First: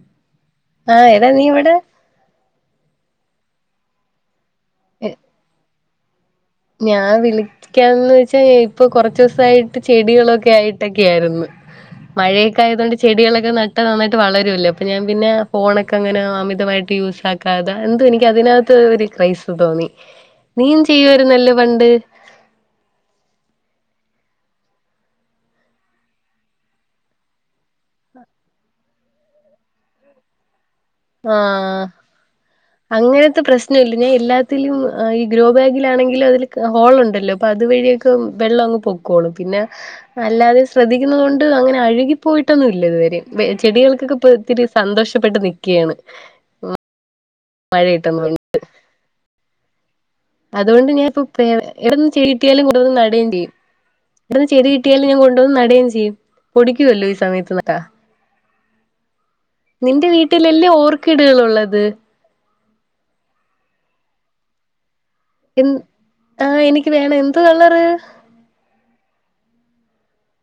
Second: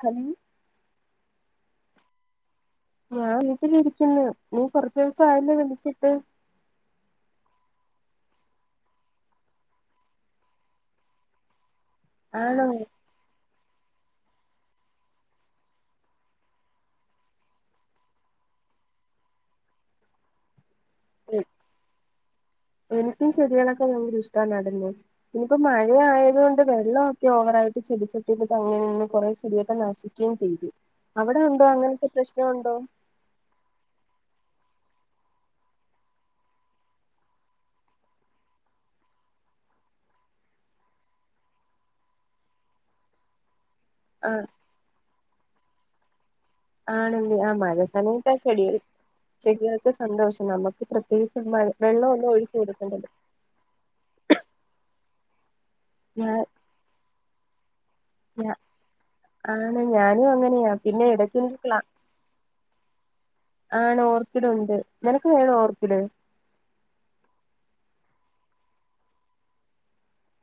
Hello എ നീ ഇവിടെ ഞാ വീട്ട ഇരിക്കുന്നു നീ കുറച്ച ദിവസ ആയെന്നേ വിളിച്ചച്ച് അ ഞാൻ വിളിക്കാന്ന് വച്ചാ ഇപ്പൊ കൊറച്ച ദിവസായിട്ട് ചെടികളൊക്കെ ആയിട്ടൊക്കെ ആായിരുന്നു മഴയൊക്കെ ആണോ ആയതുകൊണ്ട് ചെടികളൊക്കെ നന്നായിട്ട് വളരല്ല അപ്പഞാൻ പിന്നെ ഫോണൊക്കെ അങ്ങനെ അമിതമായിട്ട് യൂസ് ആക്കാത എന്ത എനിക്ക്തിനകത്ത് ഒരു ക്രൈസ് തോന്നി നീ എനിക്കും ശെരിയളൊക്കെ ഭയങ്കര ഇഷ്ട [unintelligible] നടന്നു പിന്നിപ്പോ മഴയായതോണ്ട് വെള്ളക്കെ ഓവറായിട്ട് ചെടിച്ചട്ടിക്ക് അങ്ങനെ കുറെ ചെടിയൊക്കെ നശിക്കേം ചെയ്തു ആ അവിടെ ഉണ്ടോ അങ്ങനത്തെ പ്രശ്നം ഉണ്ടോ അങ്ങനത്തെ പ്രശ്നല്ല ഞാൻ എല്ലാ ഈ ഗ്രോ ബാഗിലാണെങ്കിലും അതിൽ ഹോൾ ഉണ്ടല്ലോ അപ്പൊ അത് വഴിയൊക്കെ വെള്ളം അങ്ങ് പൊയ്ക്കോളും പിന്നെ അല്ലാതെ ശ്രദ്ധിക്കുന്ന കൊണ്ട് അങ്ങനെ അഴുകിപ്പോയിട്ടൊന്നും ഇല്ല ഇതുവരെ ചെടികൾക്കക്കെ ഇപ്പോ ആ ഒത്തിരി സന്തോഷം പ്പെട്ടത് ഒക്കെയാണ് ആ ആണല്ലേ [unintelligible] ചെടികള് ചെടികൾക്ക് സന്തോഷം നമുക്ക് അതോണ്ട് ഞാൻ ഇപ്പോ പ്രത്യേകിച്ച് മഴ എന്ന് വെള്ളം ചെടി ഒന്നും ഒഴിച്ചു കിട്ടിയാലും കൊണ്ടന്ന് കൊടുക്കണ്ടല്ലോ നടുകയും ചെയ്യും [unintelligible] ചെയ്യും ഞാ പൊടിക്കല്ലോ ഈ സമയ ത്ത ആണ് ഞാനും വീട്ടിലല്ലേ അങ്ങനെയാ പിന്നെ ഓർക്കിഡുകൾ എടക്ക് ഇൻക്ക് ക്ലാ ഉള്ളത് ആണ് ഓർക്കിഡ് ഉണ്ട് നിനക്ക് വേണോ ഇൻ ഓർക്കിഡ് ആ എനിക്ക് വേണം എന്ത്ര കളറ്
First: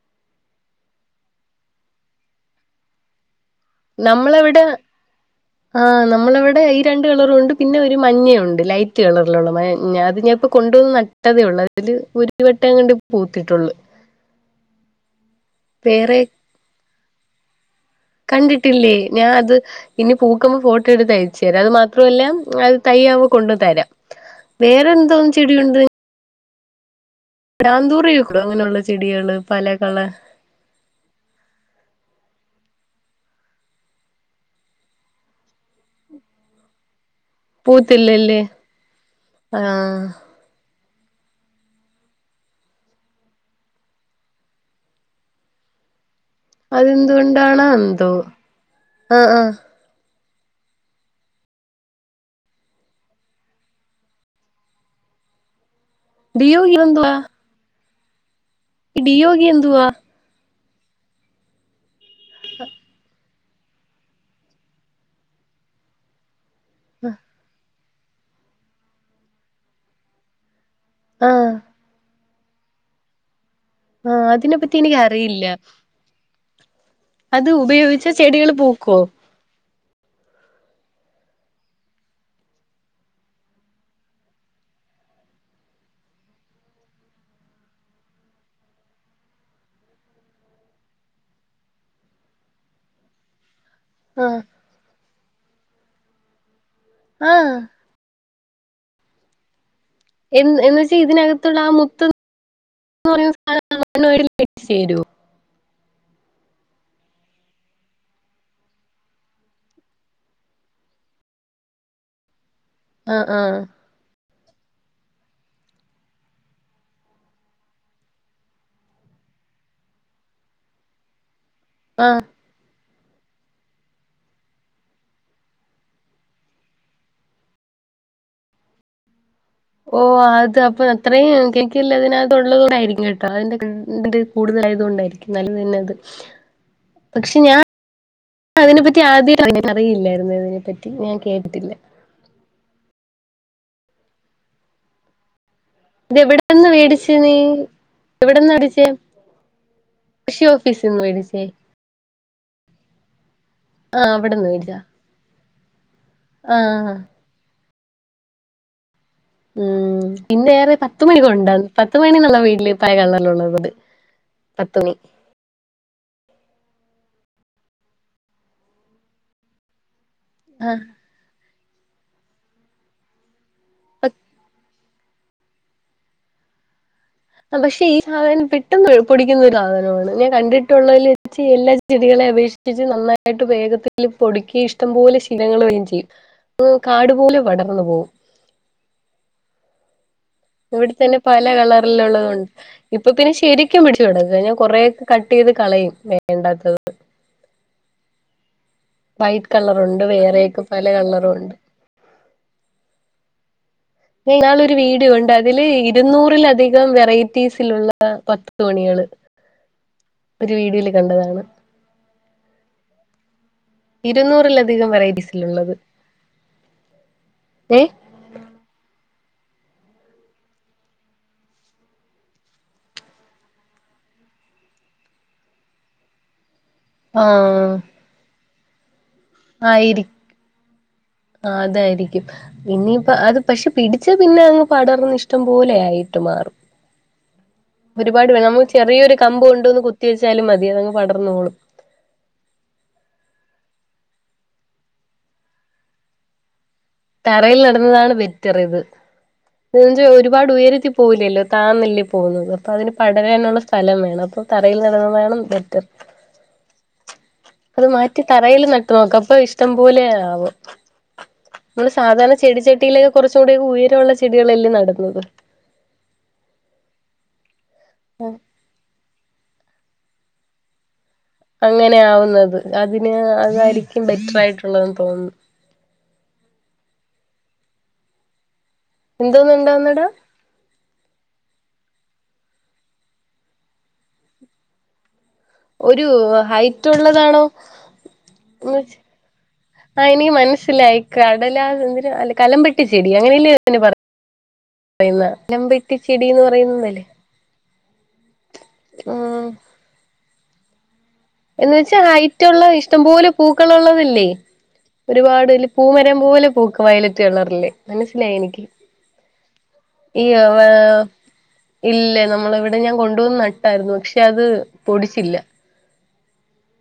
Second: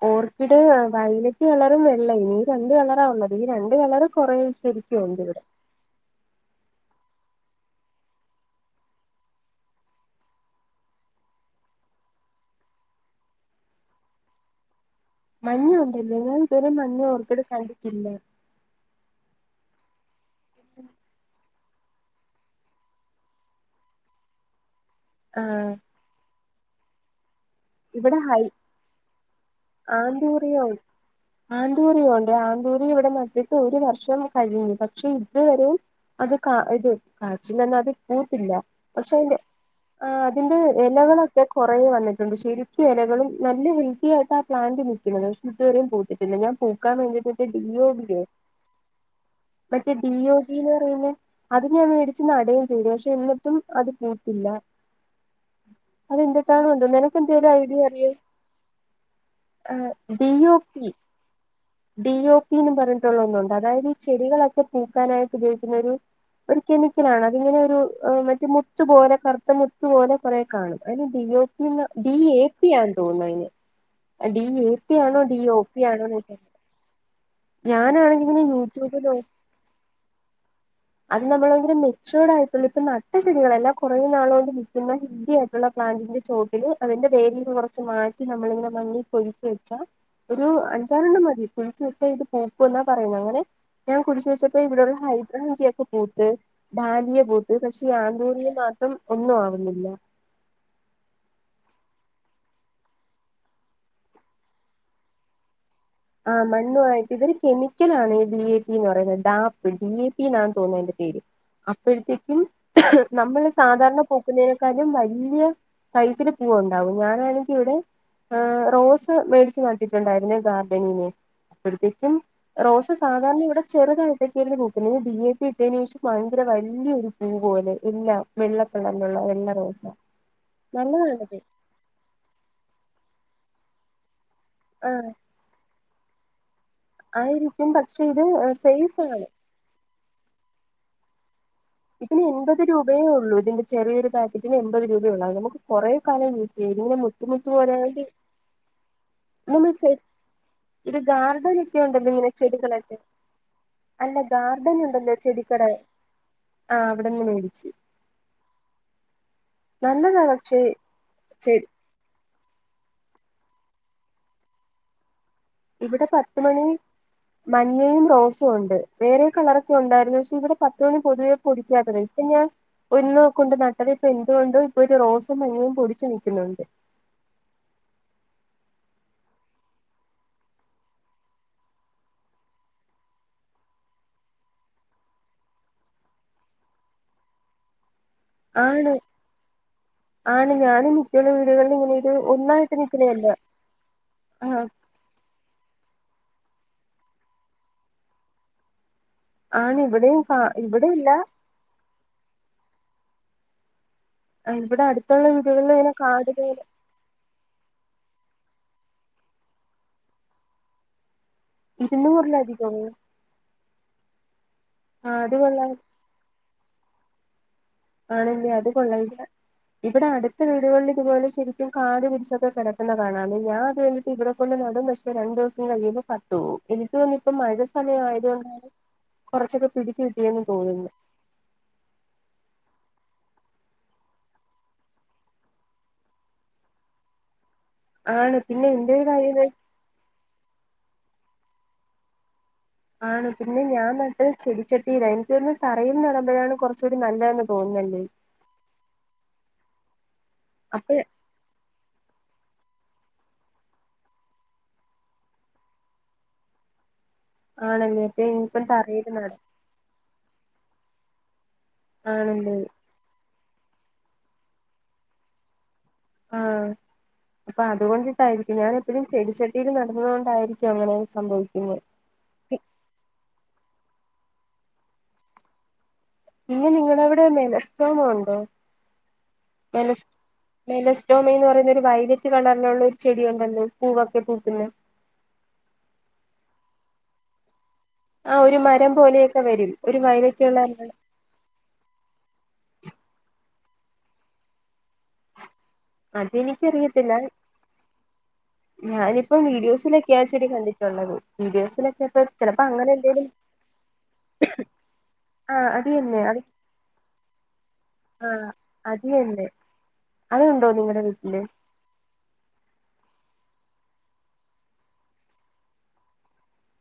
ഓർക്കിഡ് വയലറ്റ് കളറും വെള്ള ഇ രണ്ട് കളറാഒള്ള ഈ രണ്ട് കളറ് കൊറെ നമ്മളവിടെ ശരിക്കും ഒ ണ്ട് ഇവിടെ ആഹ് നമ്മളിവിടെ ഈ രണ്ട് കളറുണ്ട് പിന്നെ ഒരു മഞ്ഞയുണ്ട് ലൈറ്റ് കളറിലുള്ള മഞ്ഞ അത് ഞാൻ ഇപ്പോ കൊണ്ടുവന്ന് നട്ടതേ ഒള്ളൂ അതില് ഒരു വട്ടം കണ്ടി പൂത്തിട്ടുള്ളു മഞ്ഞ ഉണ്ട്ല്ലേ [unintelligible] മഞ്ഞ ഓർക്ക [unintelligible] കണ്ടിട്ടില്ലേ ഞാൻ അത് ഇനി പൂക്കുമ്പോ ഫോട്ടോ എടുത്ത് അയച്ചതരാ അത് ത്രവുല്ല അത് തൈ ആവുമ്പോ കൊണ്ട് തരാം വേ എന്തോന്നും ആഹ് ചെടിയുണ്ട് ആന്തൂറിയം ഒക്കെ അങ്ങനെയുള്ള ചെടികള് പല കളർ ആന്തുറിയോ ആന്ത്‌ ന്തൂറിയോണ്ട് ആന്തൂറി ഇവിടെ നട്ടിട്ട് ഒരു വർഷം കഴിഞ്ഞു പക്ഷെ ഇതുവരെയും അത് കാ ഇത് കാച്ചിലന്ന അത് പൂത്തില്ലല്ലേ പൂത്തില്ല പക്ഷെ അതിന്റെ ആഹ് ആ അതിന്റെ ഇലകളൊക്കെ കുറെ വന്നിട്ടുണ്ട് ശരിക്കും ഇലകളും നല്ല വീതിയായിട്ട പ്ലാന്റ് നിക്കണത് ഷെ ഇതുവരെ പൂത്തിട്ട് പിന്നെ ഞാൻ പൂക്കാൻ വേണ്ടിട്ട് അതെന്തുകൊണ്ടാണോ ഡിയോ എന്തോ ഇല്ലേ ആഹ് ആഹ് മറ്റേ ഡിയോഗിന്ന് പറയുന്നെ അത് ഞാൻ മേടിച്ച് നടുകയും ചെയ്തെ പക്ഷെ ന്നിട്ടും അത് പൂത്തില്ലാ. അതു ഡിയോഗി എന്തുട്ടാതെന്നോ നിനക്കു എന്തേലും ഐഡിയ ഉണ്ടോ ബിയോ ബീയോഗി എന്തുവാ ഇ ഡി ഒ പി എന്നും പറഞ്ഞിട്ടുള്ള ഒന്നുണ്ട് അതായത് ഈ ചെടികളൊക്കെ പൂക്കാനായിട്ട് ഉപയോഗിക്കുന്നൊരു ഒരു കെമിക്കലാണ് അതിങ്ങനെ ഒരു ആ മറ്റെ മുത്ത് പോലെ കറുത്ത മുത്തു പോലെ കുറെ കാണും അ ഡി ഒ ആഹ് പിന്ന് ഡി എ യെപ്പിയാന്ന് തോന്നതിന് ആഹ് ഡി എ അതിനെപ്പറ്റി പി ആണോ ഡി എനിക്കറിയില്ല ഒ പി ആണോ എനിക്കു അത് ഉപയോഗിച്ച ചെടികൾ പൂക്കോ യൂട്യൂബിലോ അത് നമ്മൾ മെച്യേഡ് ആയിട്ടുള്ള ഇപ്പ നട്ട ചെടികളല്ലാം കുറെ നാളു കൊണ്ട് നിക്കുന്ന ഹെൽത്തി ആയിട്ടുള്ള പ്ലാന്റിന്റെ ചോട്ടില് അതിന്റെ വേരിന്ന് കുറച്ച് മാറ്റി നമ്മളിങ്ങനെ നി പൊഴിച്ച വെച്ചാ ഒരു അഞ്ചാറെണ്ണം മതി പൊഴിച്ച വെച്ച ഇത് പൂക്കൂ എന്നാ പറയുന്ന അങ്ങനെ ഞാൻ കുഴിച്ച് ആഹ് വെച്ചപ്പം ഇവിടുള്ള ഹരി അഞ്ചിയക പൂത്ത് ഡാലിയ ആഹ് പൂത്ത് പക്ഷേ ഇ ആന്തൂറിയം മാത്രം ഒന്നും ആവുന്നില്ല എ എന്ന വെച്ചാ ഇതിനകത്തുള്ള ആ മുത്ത ചേരോ ആ മണ്ണ് ആയിട്ട് ഇതൊരു കെമിക്കൽ ആണ് ഡി എ പിന്ന് പറയുന്നത് ഡാപ്പ് ഡി എ പി എന്നാണ് തോന്നുന്നത് അതിന്റെ പേര് അപ്പോഴത്തേക്കും ഹ് ആഹ് നമ്മൾ ആഹ് സാധാരണ പോ ഇതിനെക്കാളും വല്യയ കൈത്തി പൂവ് ഉണ്ടാവും ഞാനാണ് ഇവിടെ റോസ് മേടിച്ച് നട്ടിട്ടുണ്ടായിരുന്നു ഇ ബങ്ങനെ അപ്പോഴത്തേക്കും റോസ് സാധാരണ ഇവിടെ ചെറുതഴത്തൊക്ക പൂക്ക് ഡി എ പി ഇട്ടതിനന് ശേഷം ഭയങ്കര വലൊരു പൂ പോലെ എല്ലാം വെള്ളകളറിലുള്ള എല്ലാം ഓ അത് അപ്പൊ അത്രയും കേക്കില്ല അതിനകത് ഉള്ളത കൊണ്ടായിരിക്കും കേട്ടോ അതിന്റെ ട് കൂടുതലായത് ആഹ് കൊണ്ടായിരിക്കും നല്ല അത് പക്ഷെ ഞാൻ ആയിരിക്കും പക്ഷെ ഇത് അതിനെ പറ്റി സേഫാണ് ആദ്യ അറില്ലായിരുന്നു അതിനെ പറ്റി ഞാൻ കേട്ടിട്ടില്ല ഇതിന് എൺപത് രൂപ രേ ഉള്ളൂ ഇതിന്റെ ചെറിയൊ പാക്കറ്റന് എൺപത് രൂപയള്ളൂ അത് നമുക്ക് ഇത് കുറേക്കാലം യൂസ് എവിടെന്ന് ചെയ്തു ഇങ്ങനെ മേടിച്ച് മുത്ത നീ മുത്ത് പറയണ്ട് എവിടെന്ന് മേടിച്ചേ കൃഷി ഇത് ഓഫീസിന്ന് മേടിച്ചേ ഗാർഡൻ ഒക്കെ ഉണ്ടല്ലോ ഇങ്ങനെ ചെടികളൊക്കെ ആഹ് അല്ല അവിടെന്ന് ഗാർഡൻ മേടിച്ചതാ ഉണ്ടല്ലോ ചെടി ഇക്കടെ ആ ആഹ് അവിടെന്ന് മേടിച്ച് ഉം നല്ലതാ പിന്നെ പക്ഷേ ഏറെ പത്തുമണി കൊണ്ട ചെടി പത്ത്മണി നല്ല വീട്ടില് [unintelligible] ഇവിടെ പത്തുമണി മഞ്ഞയും റോസും ഒണ്ട് വേറെ കളറൊക്കെ ഒണ്ടാരുന്നു പ ഇവിടെ പത്ത് ആഹ് മണി പൊതുവെ പുടിക്കാത്ത ടൈ ഇപ്പ ഞാ ഒന്ന് കൊണ്ട് നട്ടത് ഇപ്പോ എന്തുകൊണ്ടോ ഇപ്പോരു റോസും മഞ്ഞയും പൊടിച്ച് നിക്കുന്നോണ്ട് പക്ഷേ ഈ സാധനം പെട്ടെന്ന് പൊടിക്കുന്ന ഒരു സാധനവാണ് ഞാൻ കണ്ടിട്ടുള്ളതിൽ എല്ലാ ചെടികളെ അപേക്ഷിച്ച് നന്നായിട്ട് വേഗത്തില് പൊടക്കി ഇഷ്ടംപോലെ ശീലകള് വരേം ചെയ്യും കാടുപോലെ പടർന്നു പോവും ആണ് ആണ് ഇവിടെ ഞാനും തന്നെ മിക്കുള്ള പല വീടുകളിൽ ഇങ്ങനെ ഇത് കളറിലൊള്ളതുണ്ട് ഒന്നായിട്ട് ഇപ്പോ നിൽക്കുന്നതല്ല പിന്നെ ശെരിക്കും പിടിച്ചു [unintelligible] ആ കഴിഞ്ഞാ കൊറെക്കെ കട്ട് ചെയ്ത് കളയും വേണ്ടാത്തത് വൈറ്റ് ആണ് കളറുണ്ട് ഇവിടെയും കാ വേറെക്കെ പല ഇവിടെ ഇല്ല കളറുവോണ്ട് ഞാ ഇന്നാളൊരു ഒരു ഇവിടെ വീട് അടുത്തുള്ള കണ്ട് അതില് വീടുകളിൽ ഇങ്ങനെ കാട് പോലെ ഇരുന്നൂറിലധികം വെറൈറ്റീസിലുള്ള പത്ത് തോണികള് ഒരു വീഡിയോല് കണ്ടതാണ് ഇരുന്നൂറിലധികവോ ഇരുന്നൂറില ധികം വെറൈറ്റീസിലുള്ളത് ഏ ആണല്ല്യെ അത് കൊള്ള [unintelligible] ഇവിടെ അടുത്ത വീടുകളില് ഇതുപോലെ ശെരിക്കും കാടു പിടിച്ചൊക്കെ കെടക്കുന്ന കാണാം ഞാ അത് കണ്ടിട്ട് ഇവിടെ കൊണ്ട് നടും പക്ഷേ രണ്ടു ദിവസം കഴിയുമ്പോ പട്ടുപോവും എനിക്ക് തോന്നിപ്പോ മഴ ആഹ് സമയം ആയതു കൊണ്ടാണ് ആയിരി അതാരിക്കും. ഇനിയിപ്പ അത് പശേ പിടിച്ച പിന്നെ അങ്ങ് പടർന്ന്‌ ഇഷ്ടം പോലെ ആയിട്ട് മാറും. ഒരുപാട് ആണ് [unintelligible] നമ്മള് പിന്നെ എന്റെ ഒരു ചെറിയൊരു കമ്പ് കാര്യം കൊണ്ടോന്ന് കുത്തി വെച്ചാലും മതി. തിയതങ്ങ് പടർന്നോളും. ആണ് പിന്നെ ഞാൻ നട്ട് ചെടിച്ചട്ടിയിലാ. എനിക്കോന്ന് തറയിൽ നടമ്പഴാണ് കൊറ തറയിൽ നടുന്നതാണ് ബെറ്ററിത്. [unintelligible] ഒര് പാട് ഉയരത്തി അപ്പ പോവില്ലല്ലോ താന്നല്ലേ പോ പോന്ന്. അപ്പ അതിന് പടരാനൊള്ള സ്ഥലം വേണം. അപ്പ തറയിൽ നടണതാണ് ബെറ്റർ. അത് ആണല്ലേ മാറ്റി അപ്പൊ തറയിൽ ഇനിയിപ്പം നട്ട് നോക്ക് അപ്പ നടാം ഇഷ്ടംപോലെയാവും. [unintelligible] മ്മള് സാധാരണ ആണല്ലേ ചെടിച്ചെട്ടിയിലേ കൊറച്ച് ച്ചുടങ് ഉയരോള്ള ചെടികളല്ലേ നട്ന്നത് ആ അപ്പ അതുകൊണ്ടിട്ടായിരിക്കും ഞാൻ എപ്പഴും ചെടി ച ല് നട്ന്നതു കൊണ്ടായിരിക്കും അങ്ങനെ സംഭവിക്കുന്നത് അങ്ങനെയാവുന്നത് അതിന് അതാരി എക്കും ബെറ്റർ ആയിട്ടുള്ളതെന്ന് തോന്നുന്നു ഇന്ന്‌ നിങ്ങടവിടെ നെലഷ് ടോമം ഒണ്ടോ നെല എന്തോന്നുണ്ടാവുന്നെടാ നെലഷ്ടെമം എന്ന് പറയുമ്പ ഒരു വൈലറ്റ് കളറിലുള്ള ഒരു ചെടി ഒണ്ടല്ലോ പൂവക്കിട്ട് നിക്കുന്ന ഒരു ഹൈറ്റ് ഉള്ളതാണോ ആ ഒരു മരം [unintelligible] പോലെയൊക്കെ വരും ഒരു ആ എനിക്ക് വയലറ്റ് കളറില് മനസ്സിലായി കടലാ എന്തിര് കലമ്പി ച്ചെടി അങ്ങനെല്ലെ പറ പറയന്ന ലെന്തക്ക് ചെടിന്ന് പറയുന്നതല്ലേ അതെനിക്കറിയത്തില്ല ഞാനിപ്പം ഉം വീഡിയോസിലൊക്കെ ഇത്തിരി കണ്ടിട്ടുള്ളത് എന്ന് വച്ചാ വീഡിയോസിലൊക്കെ ഇപ്പൊ ചിലപ്പോ ഹൈറ്റ്ള്ള അങ്ങനെ ഇഷ്ടം എന്തേലും പോലെ പൂക്കളുള്ളതല്ലേ ആ ഒരുപാട്ല് അത് പൂമരം തന്നെ അത് പോലെ പൂക്ക വയലറ്റ് കളറില് ആ മനസ്സിലായി എനിക്ക് അത് തന്നെ ഈ ആ അതുണ്ടോ നിങ്ങളുടെ വീട്ടില് ഇല്ല നമ്മടിവിട ഞാൻ കൊ ന്ന്‌ നട്ടാരുന്നു പക്ഷെ അത് പൊടിച്ചില്ല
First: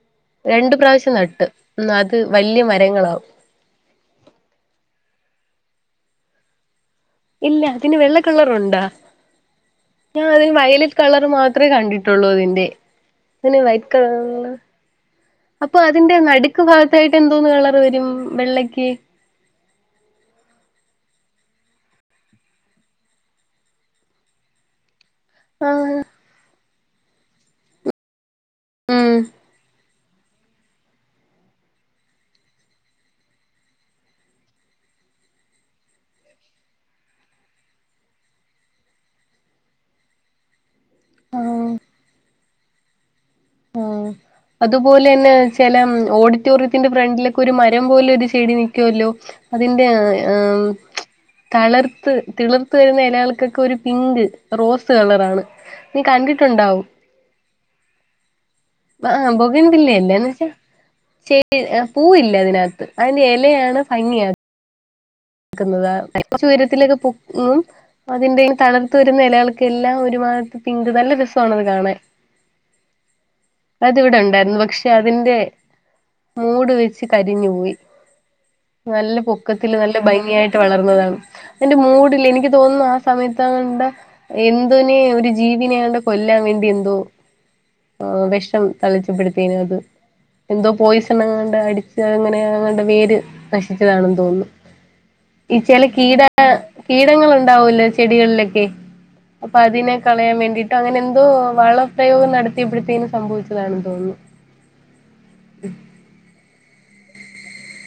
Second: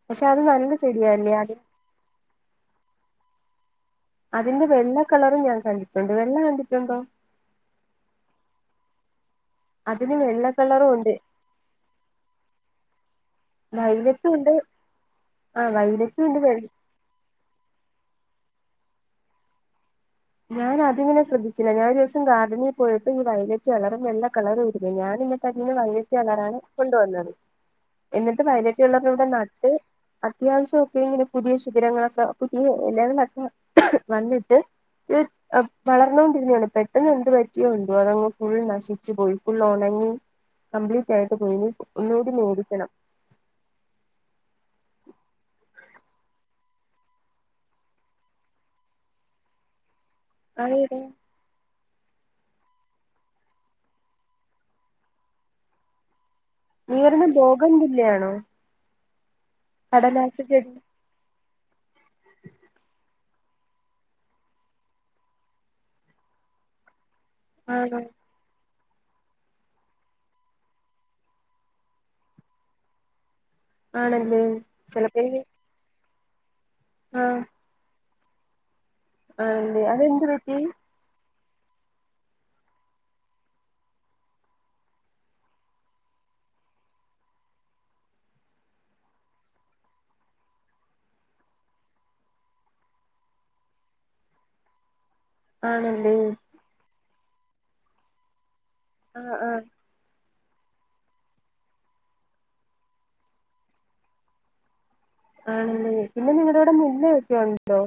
പക്ഷെ അത് നല്ല രണ്ടു പ്രാവശ്യം ചെടിയല്ലേ നട്ട് അതി അത് വലിയ മരങ്ങളാവും അതിന്റെ വെള്ള കളറും ഞാൻ കണ്ടിട്ടുണ്ട്, വെള്ള കണ്ടിട്ടുണ്ടോ ഇല്ല അതിന് വെള്ളക്കള്ളറുണ്ടാ ഞാൻ വെള്ള അതിന് കളറും വയലറ്റ് ഉണ്ട് കളർ മാത്രമേ കണ്ടിട്ടുള്ളൂ അതിന്റെ അതിന് വൈറ്റ് വൈലറ്റും കളറാണ്, ഉണ്ട് ആ അപ്പൊ അതിന്റെ വൈലറ്റും ഉണ്ട് വെ നടുക്ക് ഭാഗത്തായിട്ട് എന്തോന്നന്ന് കളർ വരും? വെള്ളക്ക് ഞാൻ അതിങ്ങനെ ശ്രദ്ധിച്ചില്ല, ഞാൻ ഒരു ദിവസം ഗാർഡനിൽ പോയപ്പം, ഈ വയലറ്റ് കളറും, വെള്ള കളറും ഇരിക്കുന്നു ഞാൻ ആഹ് വൈലറ്റ് കളറാണ് കൊണ്ടുവന്നത് എന്നിട്ട് വയലറ്റ് കളർ ഉം ഇവിടെ നട്ട് അത്യാവശ്യം ഒക്കെ എങ്ങനെ പുതിയ ശിഖിരങ്ങളൊക്കെ പുതിയ ഇലകളൊക്കെ വന്നിട്ട് വളർന്നോണ്ടിരുന്നതാണ് പെട്ടെന്ന് എന്ത് പറ്റിയോ എന്തോ, അതങ്ങ് ഫുൾ നശിച്ചു പോയി, ഫുള്ള് ഉണങ്ങി കംപ്ലീറ്റ് ആയിട്ട് പോയി, ഇനി ഒന്നോടി നോക്കി ണം ആ അതുപോലെ തന്നെ ചില ഓഡിറ്റോറിയത്തിന്റെ ഫ്രണ്ടിലൊക്കെ ഒരു മരം പോലെ ഒരു ചെടി നിൽക്കു വല്ലോ അതിന്റെ അ ആ അതേതാ തളിർ ത് തിള്ർത്ത് വര്ന്ന എലകൾക്കൊക്കെ ഒരു പിങ്ക്, റോസ് കളറാണ്, നീ കണ്ടി നീ പറയ്ന്നെ ബോഗൻ വില്ലയാണോ? അഹ് ആഹ്. [unintelligible] [unintelligible] പൂവ് ഇല്ല അതിനകത്ത് അയിന്റെ എല ഇലയാണ് ഭംഗിയാ ക്കുന്നത്. [unintelligible] ഉയരത്തിലൊക്കെ പോ ഉം ആണോ അതിന്റെയും തളിർ ത്ത് വരുന്ന ഇലകൾക്ക് എല്ലാം ഒരുമാഗത്ത് പിങ്ക് നല്ല രസമാണത് കാണാൻ അതിവിടെ ആണല്ലേ ഉണ്ടായിരുന്നു പക്ഷെ ചെലപ്പോ അതിന്റെ എനിക്ക് മൂട് വെച്ച് ആഹ് കരിഞ്ഞു പോയി. നല്ല പൊക്കത്തിൽ ആണല്ലേ നൽ അതെന്ത് പറ്റി ഭംഗിയായിട്ട് വളർന്നതാണ്. എന്റെ മൂടില് എനിക്ക് തോന്നുന്നു, ആ സമയത്ത് അങ്ങണ്ട് എന്തിനെ ഒരു ജീവിനെ എങ്ങാണ്ട് കൊല്ലാൻ വേണ്ടി എന്തോ ഏഹ് വെഷം തളിച്ചപ്പെടുത്തേന് അത് എന്തോ പോയിസൺ എങ്ങാണ്ട് അടിച്ച അങ്ങനെ അങ്ങണ്ട് വേര് നശിച്ചതാണെന്ന് തോന്നുന്നു. ഈ ചില ആണല്ലേ കീട കീടങ്ങളു ണ്ടാവല്ലൊ ചെടികളിലൊക്കെ ആഹ് അപ്പൊ ആഹ് അതിനെ കളയാൻ വേ ണ്ടിട്ടോ അങ്ങനെ എന്തോ വളപ്രയോഗം നടത്തിയപടുത്തേന് സംഭവിച്ചതാണെന്ന് തോന്നുന്നു. ആണല്ലേ പിന്നെ നിങ്ങടെ ഇടെ [unintelligible] ഒക്കെ ഉണ്ടോ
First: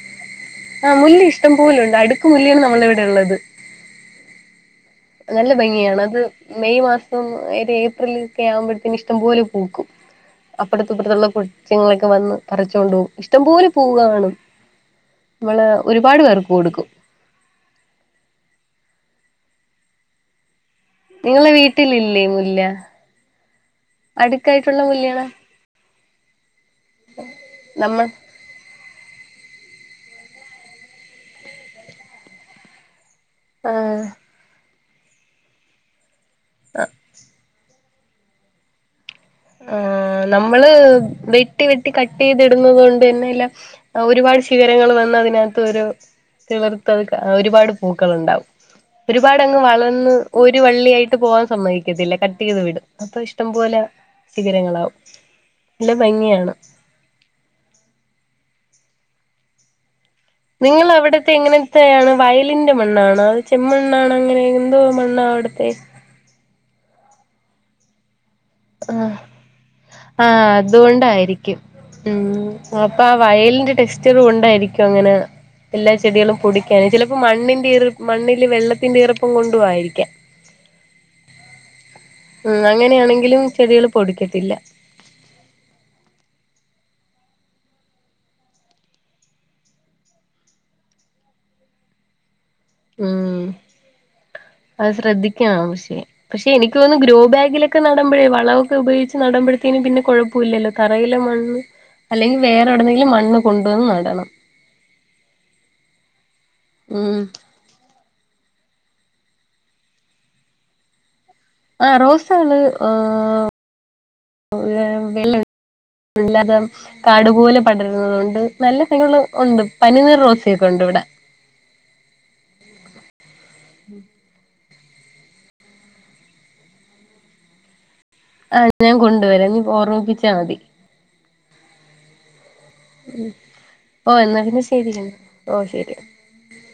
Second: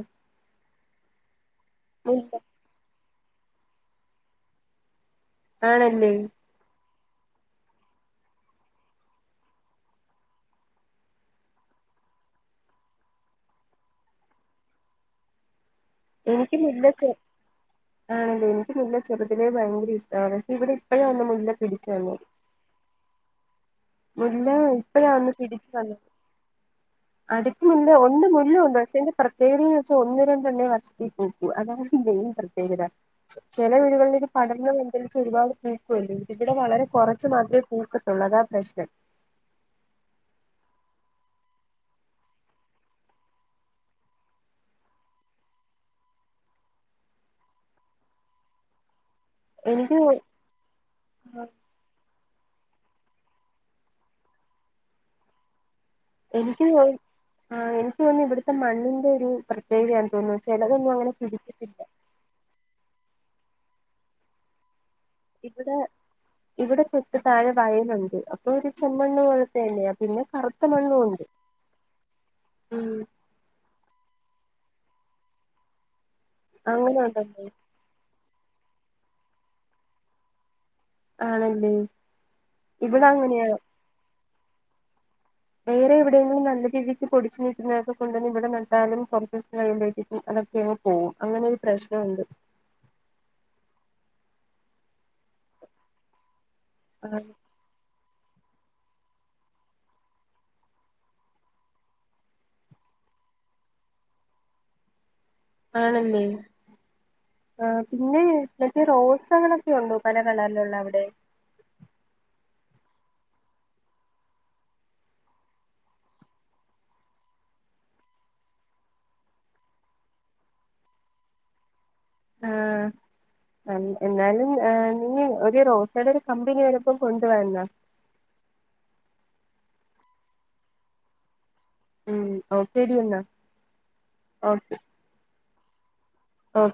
ആഹ് മുല്ലി ഇഷ്ട്ടം പോലൊണ്ട് അടുക്ക് കൂലിയാണ് നമ്മൾടിവടെള്ള. ത് നല്ല ഭംഗിയാണ് ആണല്ലേ അത് മെയ് മാ സം ഒര് ഏപ്രിലിക്കെ ആവുമ്പഴത്തേന് ഇഷ്ടംപോലെ പൂക്കും. അപ്പടത്തും ഇപ്പുറത്തുള്ള കൊച്ചുങ്ങളൊക്കെ വന്ന് പറിച്ചോണ്ട് പോകും. ഇഷ്ടംപോലെ പൂവ് കാണും നമ്മള് ഒരുപാട് പേർക്ക് എനിക്ക് മുല്ല കൊടുക്കും ചെ ആണല്ലേ എനിക്ക് മുല്ല ചെറുതിലേ ഭയങ്കര ഇഷ്ടവാണ്. പക്ഷെ ഇവിടി നിങ്ങളെ വീട്ടിലില്ലേ മുല്ല? മുല്ലാ അടുക്കായിട്ടുള്ള ഇപ്പഴാ മുല്ലകള് ഒന്ന് പിടിച്ചെ. അല്ല അടുക്ക് മുല്ല നമ്മൾ ഒണ്ട് മുല്ല ഒണ്ട് പക്ഷെ ഇതിന്റെ പ്രത്യേകതേന്ന് വെച്ചാ ഒന്ന് രണ്ടണ്ണേ വർഷത്തി പൂക്കു അതാണ് മെയിൻ പ്രത്യേകത. ചില വീടുകളിലേക്ക് പടർന്ന അ ഒരുപാട് വക്ക ഇതിടെ വളരെ കുറച്ച് മതി പൂക്കത്തുള്ളതാ പ്രശന ശരി ആ നമ്മള് വെട്ടി വെട്ടി കട്ട് ചെയ്തിടുന്നത് കൊണ്ട് തന്നെല്ല ഒരുപാട് ശിഖരങ്ങൾ വന്ന അതിനകത്ത് ഒരു ചളർത്തത് ഒരുപാട് പൂക്കൾ ഉണ്ടാവും ഒരുപാട് അങ്ങ് എനിക്ക് വളർന്ന് ഒരു വള്ളിയ ആായിട്ട് പോവാാൻ സമ്മവക്കത്തില്ല ട്ടത് വിടും അപ്പൊ ഇഷ്ടം പോലെ ശിഖരങ്ങളാവും നല്ല ഭംഗിയാണ് എനിക്ക് തോ എനിക്ക് തോന്ന ഇവിടെ മണ്ണിന്റെ ഒരു പ്രത്യേക നിങ്ങ അവിടത്തെ എങ്ങനെത്താണ് വയലിന്റെ മണ്ണാണോ അത് ചെമ്മണ്ണ അങ്ങനെ എന്തോ അവിടുത്തെ ഇവിടെ ഇവിടെ ചെക്ക് താഴെ വയുന്നുണ്ട് ആ ആ കറുത്ത മണ്ണും ഉണ്ട് അതുകൊണ്ടായിരിക്കും ഉ ഉം അപ്പൊ ആ വയലിന്റെ ടെക്സ്ചറ കൊണ്ടായിരിക്കും അങ്ങനെ എല്ലാ ചെടികളും പടിക്കാന് അങ്ങനെ ചിലപ്പോ ഉണ്ടല്ലേ മണ്ണിന്റെ മണ് വെള്ളത്തിന്റെറെ ഉറപ്പം കൊണ്ട ആയിരിക്കാം ആണല്ലേ ഉ ഇവിടെ അങ്ങനെയാണെങ്കിലും അങ്ങനെയാ ചെടികൾ പൊടിക്കട്ടെ ഇല്ല വേറെ എവിടെയെങ്കിലും നല്ല രീതിക്ക് പൊടിിച്ചു നീക്കുന്നതൊക്കെ കൊണ്ടു തന്നെ ഇവിടെ നണ്ടാലും കുറച്ച് ദിവസം കഴിയുമ്പോഴേും അതൊക്കെ അങ്ങ് പോകും അങ്ങനെ ഒരു പ്രശ്നംുണ്ട് ഉം അത് ശ്രദ്ധിക്കാം പക്ഷേ പക്ഷെ എനിക്ക്ോന്ന ഗ്രോ ആഹ് ബാഗിലൊക്കെ നടമ്പഴേ വളവൊക്കെ ഉപയോഗിച്ച് നടമ്പഴത്തേന് പിന്നെ കുഴപ്പമില്ലല്ലോ തറയിലെ മണ്ണ് അല്ലെങ്കിൽ വേറെടുന്നെങ്കിലും മണ്ണ് കൊണ്ടുവന്ന് നടണം ആണന്ദേ ഉം പിന്നെ മറ്റേ റോസകളൊക്കെ ഉണ്ടോ പല കളില ഉള്ള അവിടെ ആ റോസകള് ഏ വെള്ളല്ലാതെ കാടുപോലെ പടരുന്നതൊണ്ട് നല്ല സ്ഥലൾ ഉണ്ട് പനീർ റോസൊക്കെ ഉണ്ട് ഇവിടെ ആഹ എന്നാലും ആ ന ഒരു റോസയുടെ ഒരു കമ്പനി ആരപ്പോം കൊണ്ട വരന്നാ ആഹ ഞാൻ കൊണ്ടുവരാം നീ ഓർമ്മിപ്പിച്ചാ മതി ഉം ഓക്കേടി എന്നാ ഉ ഓ എന്നാ പിന്നെ ശരിക്ക ഓ ശെരിയാ ആഹ